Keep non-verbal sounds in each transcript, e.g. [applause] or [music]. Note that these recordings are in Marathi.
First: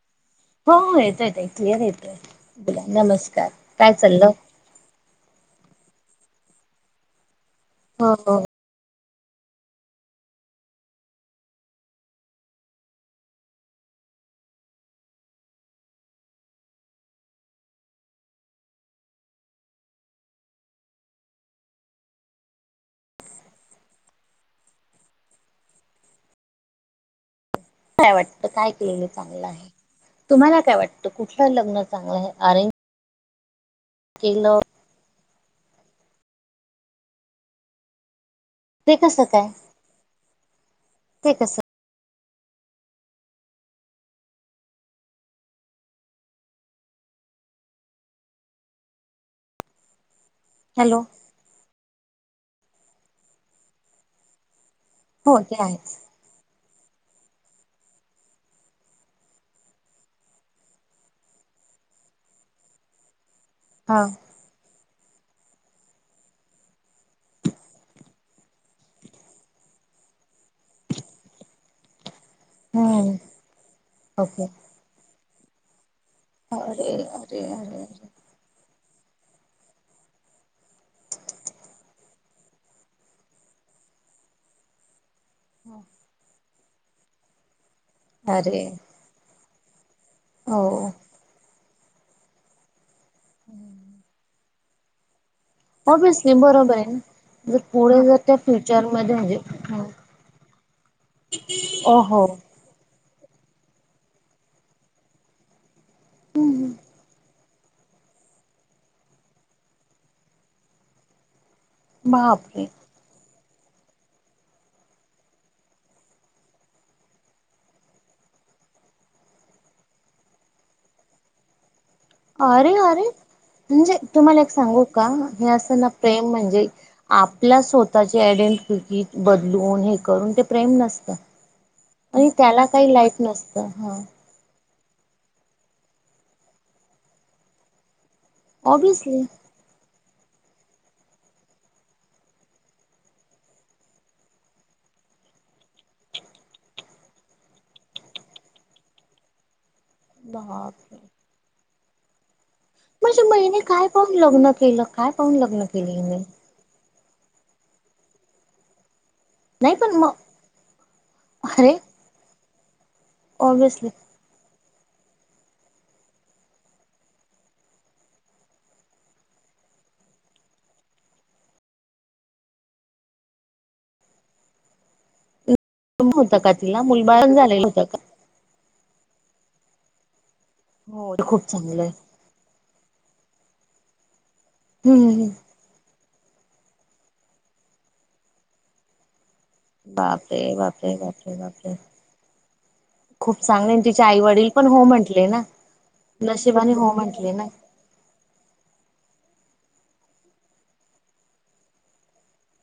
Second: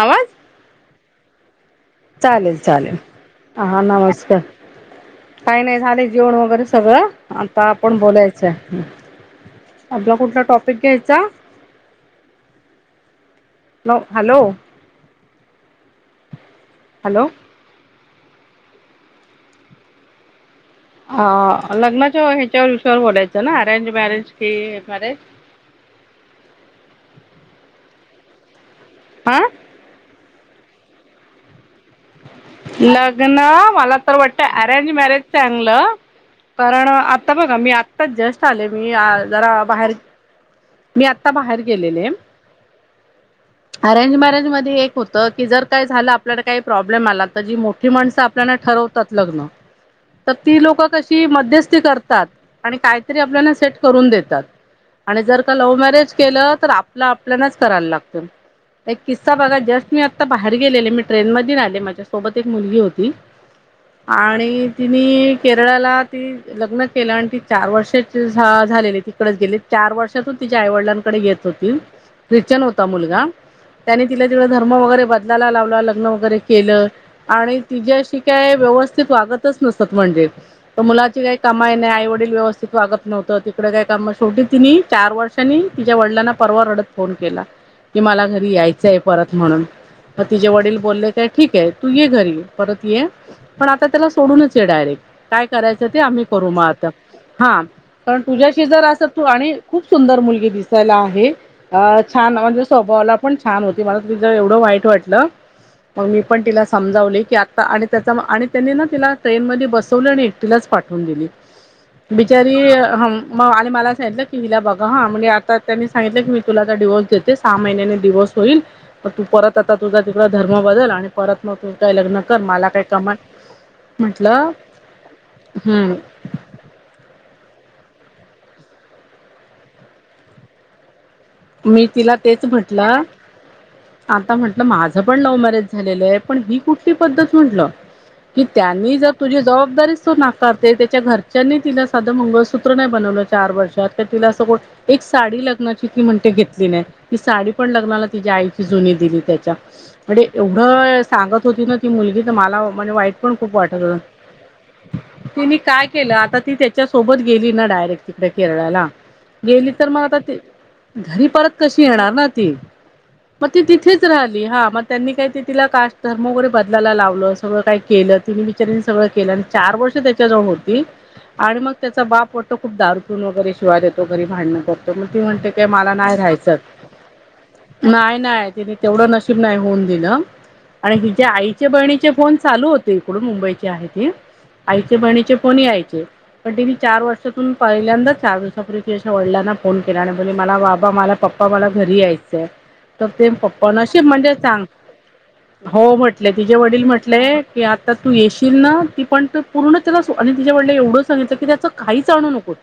आवाज हो हो येत येत आहे क्लिअर येत. चालेल चालेल ह हा चाललं नमस्कार काही नाही झाले जेवण वगैरे सगळं आता आपण हो हो बोलायचं. आपला कुठला टॉपिक घ्यायचा हॅलो हॅलो हॅलो लग्नाच्या ह्याच्यावर विषयावर बोलायचं ना अरेंज मॅरेज कि हे मॅरेज काय काय च हा तुम्हाला काय वाटतं कुठलं लग्न चांगले अरेंज लग्न मला तर वाटतं केलं अरेंज मॅरेज चांगलं कारण आता बघा मी आ जस्ट आले मी ते कसं काय जरा बाहेर मी आत्ता ते कसं बाहेर गेलेले. अरेंज मॅरेज मध्ये एक होतं की जर काय झालं आपल्याला काय प्रॉब्लेम आला तर जी मोठी माणसं आपल्याला ठरवतात लग्न तर ती लोक हॅलो कशी मध्यस्थी करतात. आणि काहीतरी आपल्याला सेट करून देतात आणि हो जर का ते लव्ह आहेच मॅरेज केलं तर आपलं आपल्यालाच करायला लागत. एक किस्सा बघा जस्टी आता बाहेर गेलेले मी ट्रेन मध्ये आले माझ्यासोबत एक मुलगी होती हा आणि तिने केरळाला ती लग्न केलं आणि ती चार वर्षाची झा झालेली तिकडंच गेले. चार वर्षातच तिच्या आईवडिलांकडे येत होतील. ख्रिश्चन होता हम्म मुलगा त्यानी तिला ओके तिव धर्म वगैरे बदलायला लावला लग्न वगैरे केलं अरे अरे आणि अरे तिच्याशी काय व्यवस्थित वागतच नसत म्हणजे मुलाची काही कामाई नाही आईवडील व्यवस्थित वागत नव्हतं तिकडे काही काम शेवाटी तिनि चार वर्ष वर्षांनी तिच्या वडिलांना परवा रडत फोन केला की मला अरे घरी अरे यायचंय परत म्हणून तिचे हो वडील बोलले ठीक आहे तू ये घरी परत ये पण आता त्याला सोडूनच ये डायरेक्ट काय करायचं ते आम्ही ऑब्विसली करू मग बरोबर आहे आता. ना हा जर पुढे जर पण त्या तुझ्याशी जर असं फ्युचरमध्ये तू म्हणजे आणि खूप सुंदर मुलगी दिसायला आहे. अ ओ हो छान म्हणजे स्वभावला पण छान होती मला तु जर एवढं वाईट वाटलं. मग मी पण तिला समजावले की आता आणि त्याचा आणि त्यांनी ना तिला ट्रेन मध्ये बसवलं आणि एकटिलाच पाठवून दिली. बिचारी बापरे हम मग आणि मला सांगितलं की हिला बघा म्हणजे आता त्यांनी सांगितलं की मी तुला ज डिवोर्स देतस. सहा महिन्याने दिवस होईल मग तू परत आता तुझा तिकड धर्म बदल आणि परत मग तुझ काही लग्न कर मला अरे काय अरे! कमा म्हणजे तुम्हाला म्हटलं एक सांगू का हे असताना हम्म प्रेम म्हणजे आपल्या स्वतःचे आयडेंटिटी बदलून हे करून ते प्रेम नसत. मी तिला आणि तेच त्याला काही म्हटलं लाईट नसतं हा. आता म्हटलं माझं पण लव्ह मॅरेज झालेलं आहे पण ही कुठली पद्धत म्हटलं कि त्यांनी जर ऑब्विसली तुझी जबाबदारी नाकारते त्याच्या घरच्यांनी तिला साधं मंगळसूत्र नाही बनवलं चार वर्षात तर तिला असं गोठ एक साडी लग्नाची ती म्हणते घेतली नाही ती साडी पण लग्नाला तिच्या आईची जुनी दिली त्याच्या म्हणजे बापरे एवढं सांगत होती ना ती मुलगी तर मला म्हणे वाईट म्हणजे पण खूप महिने वाटत काय पाहून लग्न केलं काय पाहून तिने लग्न काय केलं हिने आता ती त्या च्या सोबत गेली ना डायरेक्ट तिकडे केरळला गेली नाही तर पण मग आता घरी परत अरे कशी येणार ना ती मग ती ऑब्विसली तिथेच राहली हा मग त्यांनी काही ते तिला कास्ट धर्म वगैरे बदलायला लावलं सगळं काही केलं तिन बिचारारीनी सगळं केलं आणि चार वर्ष त्याच्याजवळ होती. आणि मग त्याचा बाप वाटतं खूप दारू पिऊन वगैरे शिवाय देतो घरी भांडणं करतो मग ती म्हणते ते मला नाही होतं का राहायचं तिला मुलबाळ पण झालेलं होतं का? नाही-नाही तेवढं नशीब नाही होऊन दिलं आणि हो ते हिच्या खूप आईचे चांगलं आहे बहिणीचे फोन चालू इकडून मुंबईचे आहे ती आईचे हम्म हम्म. बहिणीचे कोणी यायचे. पण तिने चार वर्षातून पहिल्यांदाच चार दिवसापूर्वी वडिलांना फोन केला. बोलली बापरे मला बाबा बापरे मला बापरे पप्पा मला बापरे घरी यायचंय तर ते खूप पप्प न चांगले अशी तिचे आई म्हणजे वडील सांग पण हो म्हंटले ना हो म्हटले तिचेे नशिबाने वडील हो म्हटले की ना की आता तू येशील ना ती पण तर पूर्ण त्याला आणि तिच्या वडिलांनी एवढं सांगितलं की त्याचं काहीच आणू नकोत.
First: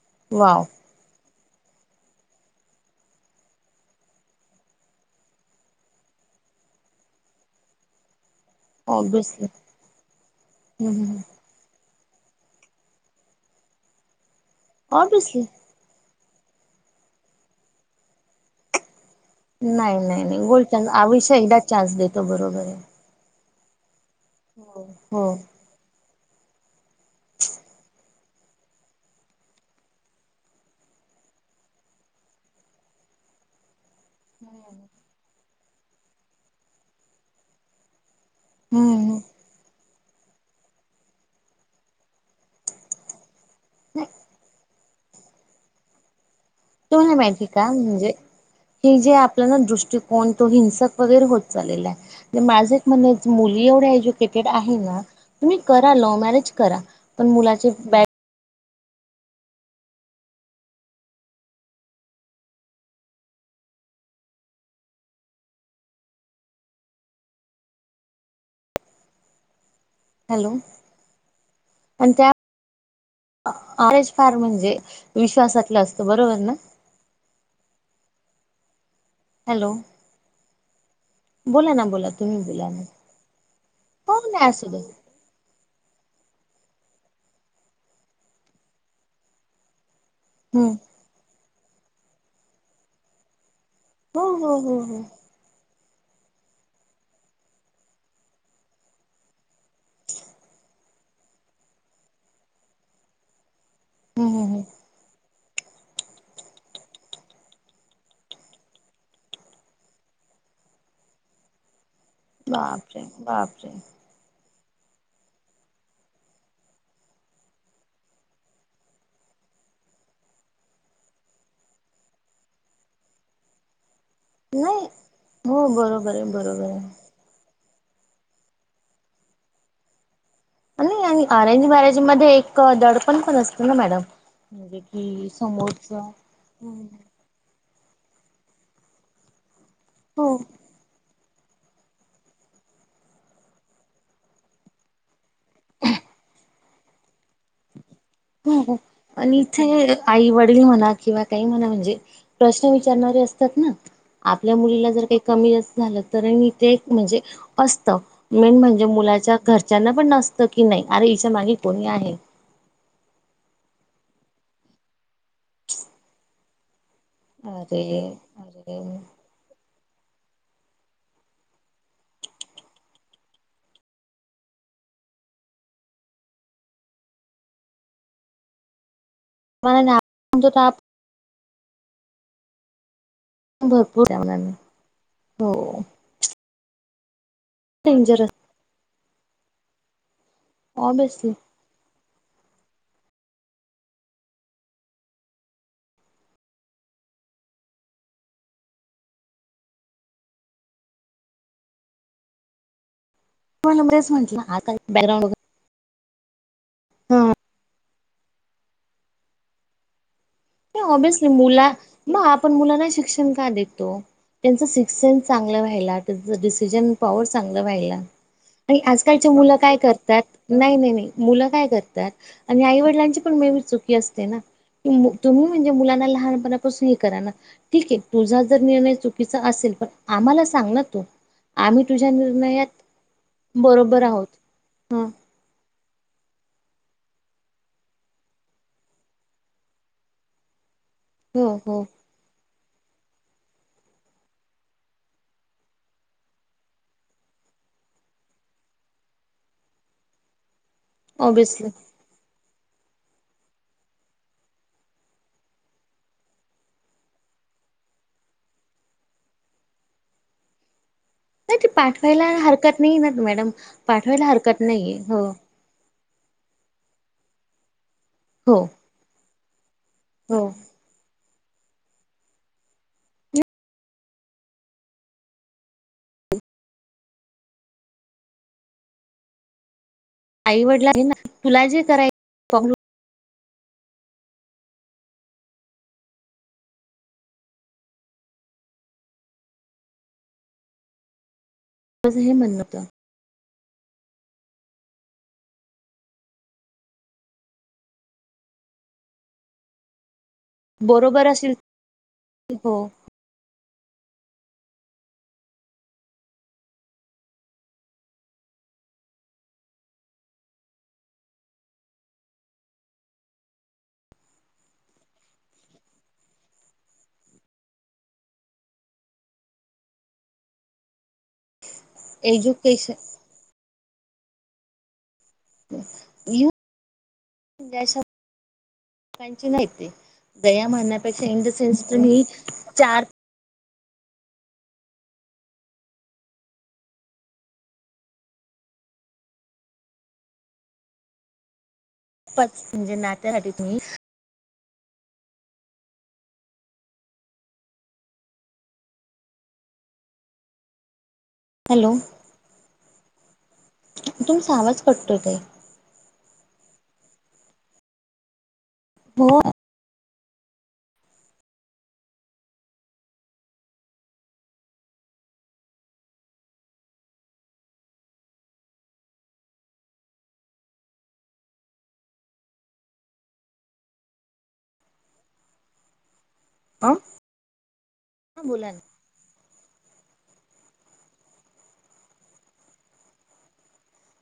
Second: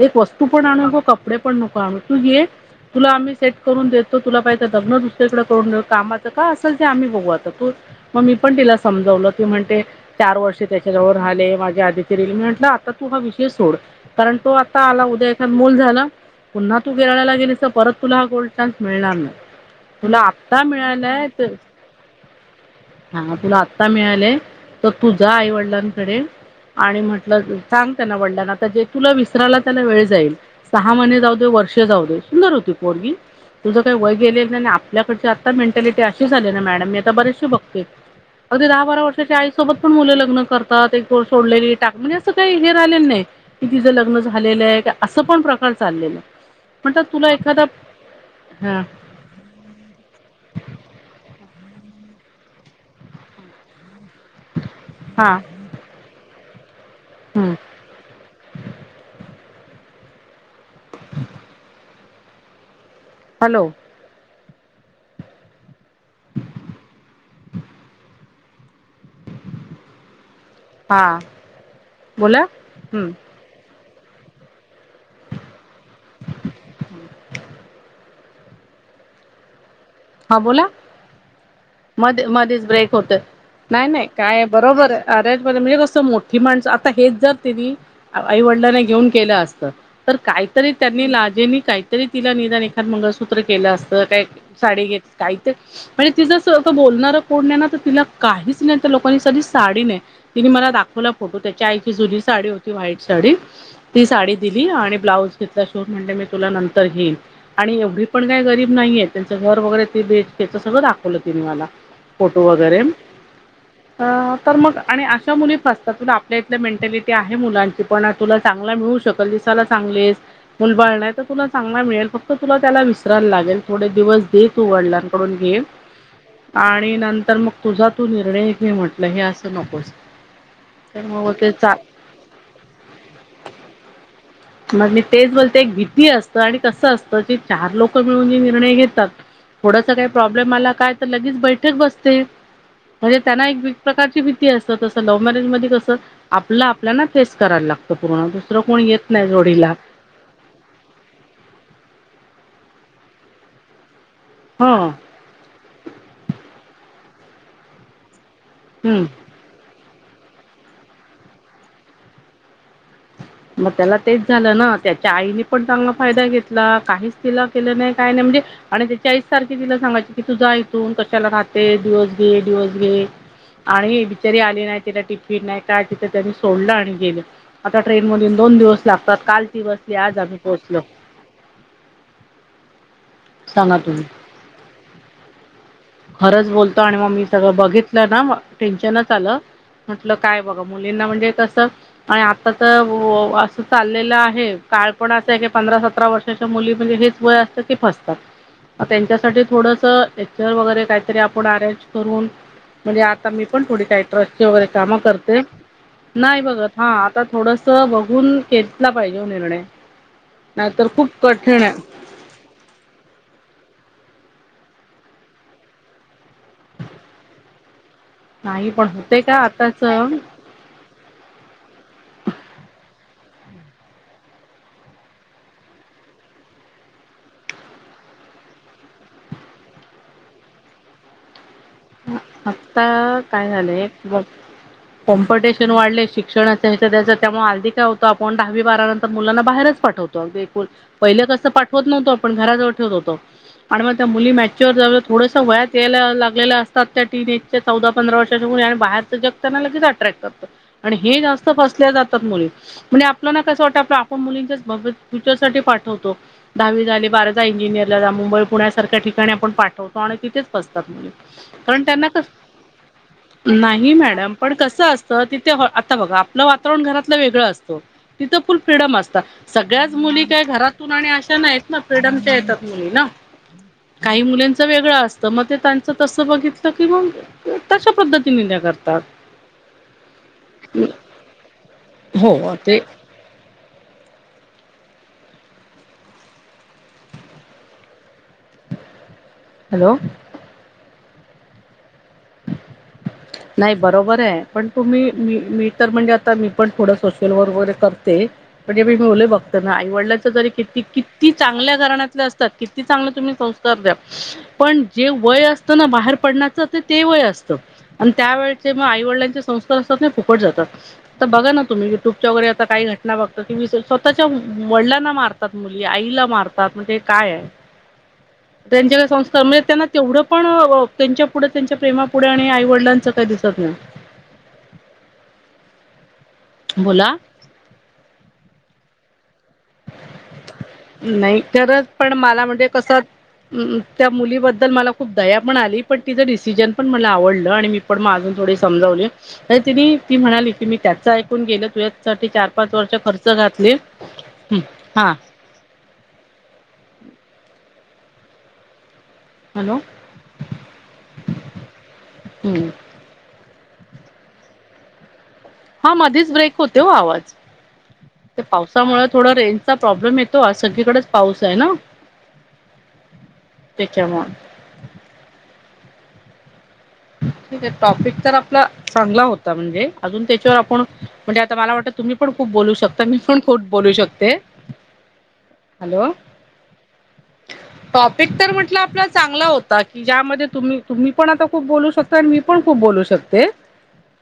एक वस्तू वाव पण आणू नको कपडे पण नको आणू तू ये तुला आम्ही सेट करून देतो तुला पाहिज लग्न दुसरीकडे करून कामाचं का असल ते आम्ही बघू आत मग मी पण तिला समजवलं की ऑब्विसली म्हणते चार वर्ष त्याच्या हम्म जवळ हम्म राहाले माझ्या आ करील मी म्हटलं आता तू हा विषय सोड कारण तो आता आला उद्या एख ऑब्विसली मूल झाला पुन्हा तू केरळला गेली तर परत तुला हा गोल्ड चान्स मिळणार नाही. तुला नाही-नाही नाही आत्ता गोल्ड चान्स, आयुष्य मिळालाय एकदाच चान्स देतो बरोबर आहे. हा तुला आत्ता मिळालेय हो तर तुझा हो. आई वडिलांकडे आणि म्हटलं सांग त्यांना वडलाणा आता जे तुला विसरायला त्याला वेळ जाईल सहा महिने जाऊ वर्ष जाऊ सुंदर होती पोरगी तुझं काही वय गेले नाही आपल्याकडच्या आता मेंटॅलिटी अशी झाली ना मॅडम मी आता बरचशी बघते अगदी दहा हम्म बारा हम्म. वर्षाच्या आई सोबत पण मुलं लग्न करतात, एको सोडलेली टाक म्हणजे असं काही हे राहिलेल नाही कि तिचं नाही लग्न झालेलं आहे का असं पण प्रकार चाललेलं तुमला माहिती का? म्हणजे हा ही जे आपला दृष्टिकोन तो हिंसक वगैरे होत चालला आहे माझ एक म्हनंन मुली एवढ्या एज्यु [unintelligible] आहे ना हा तुम्ही करा लव मॅरेज करा पण मुलाचं बॅक [unintelligible] हॅलो? हॅलो? हा बोला हम्म. अरेंज मॅरिज म्हणजे विश्वासातलं असतं बरोबर ना? [unintelligible] हॅलो? हा बोला बोला ना बोला मध तुम्ही मध्येच बोला ना ब्रेक होत नाही-नाही हो काय आहे नाही असू दे बरोबर आहे अरेज ब म्हणजे कसं मोठी माणसं आता हेच जर तिनी आईवडिलांना घेऊन केलं असतं तर हम्म काहीतरी त्यांनी लाजेनी काहीतरी तिला निदान एखाद मंगळसूत्र केलं असतं हो काय हो हो साडी हो घेत काही ते म्हणजे ति असं बोलणार कोण नाही ना तर तिला काहीच नाही त्या लोकांनी साधी साडी नाही तिने मला दाखवला फोटो त्याच्या आईची जुनी साडी होती व्हाईट साडी ती हम्म साडी हम्म दिली आणि ब्लाउज तिथला शिव म्हण मी तुला नंतर घेईन आणि एवढी पण काय गरीब नाहीये त्यांचं घर वगैरे थ्री बीएचके त्याच सगळं दाखवलं ति मला फोटो वगैरे बापरे बापरे अं तर मग आणि अशा मुली फसतात तुला आपल्या इथल्या मेंटॅलिटी आहे मुलांची पण तुला चांगला मिळू शकल दिसायला चांगलियेस मुलबाळ नाही तर तुला चांगला मिळेल फक्त तुला त्याला विसरायला लागेल थोडे दिवस दे तू नाही वडिलांकडून घे, हो बरोबर आहे बरोबर आहे आणि नंतर मग तुझा तू निर्णय घे म्हटलं हे असं नकोस आणि तर आणि मग ते अरेंज चा मॅरेज मध्ये एक दडपण पण असतं ना मॅडम म्हणजे मग मी कि तेच बोलते एक समोरच हो भीती असत आणि कसं असत चार लोक मिळून जे निर्णय घेतात थोडस काही हो प्रॉब्लेम आला काय तर लगेच बैठक बसते. म्हणजे त्यांना एक प्रकारची भीती असत तसं लव्ह मॅरेज मध्ये कसं आपलं आप आपल्याला ना फेस करायला लागतं पूर्ण दुसरं हो. कोण येत नाही आणि जोडीला इथे आई वडील म्हणा किंवा काही म्हणा म्हणजे प्रश्न विचारणारे असतात ना आपल्या ह मुलीला जर हम्म काही कमी-जास्त झालं तर ते म्हणजे असत. मेन म्हणजे मुलाच्या घरच्यांना पण नसतं की नाही अरे हिच्या मागे कोणी आहे मग त्याला तेच झालं ना त्याच्या आईने पण चांगला फायदा घेतला. काही तिला केलं नाही अरे काय नाही म्हणजे आणि अरे त्याची आई सारखी तिला सांगायची कि तू जा इथून कशाला राहते डिओस घे-डीओस घे आणि ही बिचारी आले नाही, त्याला टिफिन नाही काय तिथं त्यांनी सोडलं आणि गेलं ट्रेनमधून दोन दिवस लागतात काल ती मला बसली ना आज आम्ही म्हणतो तर पोहोचलो आपण सांगा तुम्ही भरपूर ठवणार [unintelligible] नाही हो खरंच बोलतो आणि मग मी सगळं बघितलं ना डेंजरस टेन्शनच आलं. म्हटलं काय बघा मुलींना म्हणजे ऑबियसली तसं आणि आता तर असं चाललेलं आहे काळ पण असं आहे की पंधरा सतरा वर्ष च्या मुली म्हणजे हेच वय असतं ते फसतात, त्यांच्यासाठी थोडस वगैरे काहीतरी आपण अरेंज करून म्हणजे आता मी पण मला थोडी काही बरेच ट्रस्टची म्हटलं वगैरे आता कामं बॅकग्राउंड करते. नाही बघत हा आता वगैरे थोडस बघून घेतला पाहिजे निर्णय नाही तर खूप ऑबियसली कठीण मुला आहे. मग आपण मुलांना हे शिक्षण का देतो? त्यांच सिक्स सेन्स चांगलं व्हायला, त्यांच डिसिजन पॉवर चांगला व्हायला. नाही आणि पण होते आजकालच्या का मुलं काय आताच करतात नाही नाही नाही मुलं काय करतात आणि आईवडिलांची पण मे बी चुकी असते ना की, तुम्ही म्हणजे मुलांना लहानपणापासून हे करा ना ठीक आहे तुझा जर निर्णय चुकीचा असेल पण आम्हाला सांग ना तू आम्ही तुझ्या निर्णयात आत्ता काय झालय बरोबर बग आहोत. ह शिक्षण वाढले शिक्षण त्या त्यामुळे हल्ली काय होतं आपण दहावी बारा नंतर मुलांना बाहेरच पाठवतो. पहिलं हो कसं हो पाठवत नव्हतो. - पण घराजवळ ठेवत होतो, आणि मग त्या मुली मॅच्युअर झाल्यावर थोडस वयात यायला लागलेला अस तात टीनेजच्या चौदा पंधरा वर्षाच्या वय आणि बाहेरच जग त्यांना लगेच अट्रॅक्ट करत. आणि हे जास्त ऑबियसली फसल्या जातात मुली म्हणजे आपल्याला कसं वाटतं आप आपण मुलींच्या भवी- फ्युचर साठी पाठवतो. दहावी झाली बारावी झाली इंजिनियरला जा मुंबई पुण्यासारख्या ठिकाणी आपण पाठवतो आणि तिेथेच फसतात. नाही ते पण त्यांना, पाठवायला हरकत नाही ना मॅडम नाही पाठवायला मॅडम पण हरकत कस नाहीये असत हो ते आता बघा आपलं वातावरण घरातलं वेगळं असतो तिथं हो फुल फ्रीडम असता. सगळ्याच मुली हो का घरातून आणि अशा नाहीत. फ्रीडमच्या येतात मुली ना काही मुलींच वेगळं असतं मग ते त्यांच तस बघितलं कि मग तशा पद्धतीने न करतात. आई-वडिलांनी ना तुला जे हो करायचं ते हॅलो माझं हे म्हणण होत. [unintelligible] नाही बरोबर आहे पण तुम्ही मी मी तर म्हणजे आता मी पण थोडं सोशल वर्क वगैरे करते म्हणजे मीी मुले बघतो ना आईवडल्याच जरी कि बरोबर किती असेल चांगल्या कारणले असतात हो किती चांगलं तुम्ही संस् द्या पण जे वय असतना बाहेर पडण्याच ते ते वेय असतं आणि त्यावेेळेचे मग आई वडिलांचे संस्कार असतात ना फुकट जातात आता बघा ना तुम्ही युट्यूबच्या वगैरेता काही घटना बघता कि स्वतःच्या वडिलांना मारतात मुली आईला मारतात म्हणजे काय आहे त्यांच्या काडे संस्कारा म्हणजे त्यांना तेवढं पण त्यांच्या पुढं त्यांच्या प्रेमाप पुढे आणि आई एज्युकेशन वडलांचं काही दिसत नाही ये बोला जयस नाही दया म्हणण्यापेक्षा नाही इन द सेन्स करत पण तुम्ही मला म्हणजे कसं चार त्या मुलीबद्दल मला खूप दया पण आली पण तिचं डिसिजन पण मला आवडलं आणि मी पण मग अजून थोडी समजवले तर तिने ती म्हणाली की मी त्याच ऐकून गेलं तू साठी चार पाच वर्ष म्हणजे खर्च नात्यासाठी घातली तुम्ही हा हॅलो हॅलो हम्म तुम सावच पटतोय का हा माधीच ब्रेक होते हो आवाज ते पावसामुळे थोडा हो रेंज प्रॉब्लेम येतो आ सगळीकडेच पाऊस आहे ना त्याच्याग ठीक आहे टॉपिक तर आपला चांगला होता म्हणजे अजून त्याच्यावर आपण म्हणजे आता मला वाटतं तुम्ही पण खूप बोलू शकता मी पण खूप बोलू शकते हॅलो हा टॉपिक तर बोला म्हटलं ना आपला चांगला होता कि ज्यामध्ये तुम्ही तुम्ही पण आता खूप बोलू शकतो आणि मी पण खूप बोलू शकते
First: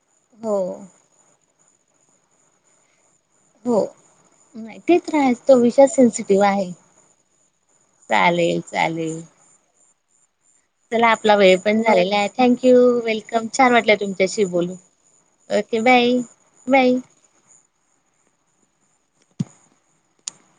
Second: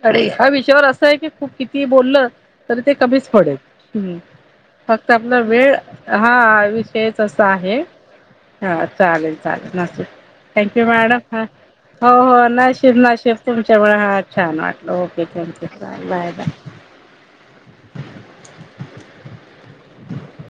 अ ह्या हो विषयावर अस क खूप किती बोलल तरी ते कमीच पडेल् हो नाही तेच फक्त आपला राहायच तो वेळ विषय हा सेन्सिटिव्ह आहे विषयच असा आहे हा चालेल चालेल न थँक्यू चला मॅडम आपला हा वेळ पण हो झालेला आहे हो थँक्यू नाशिफ नाशिफ वेलकम छान तुमच्यामुळे वाटलं हा तुमच्याशी छान बोलून वाटलं ओके थँक्यू बा बाय बाय [unintelligible]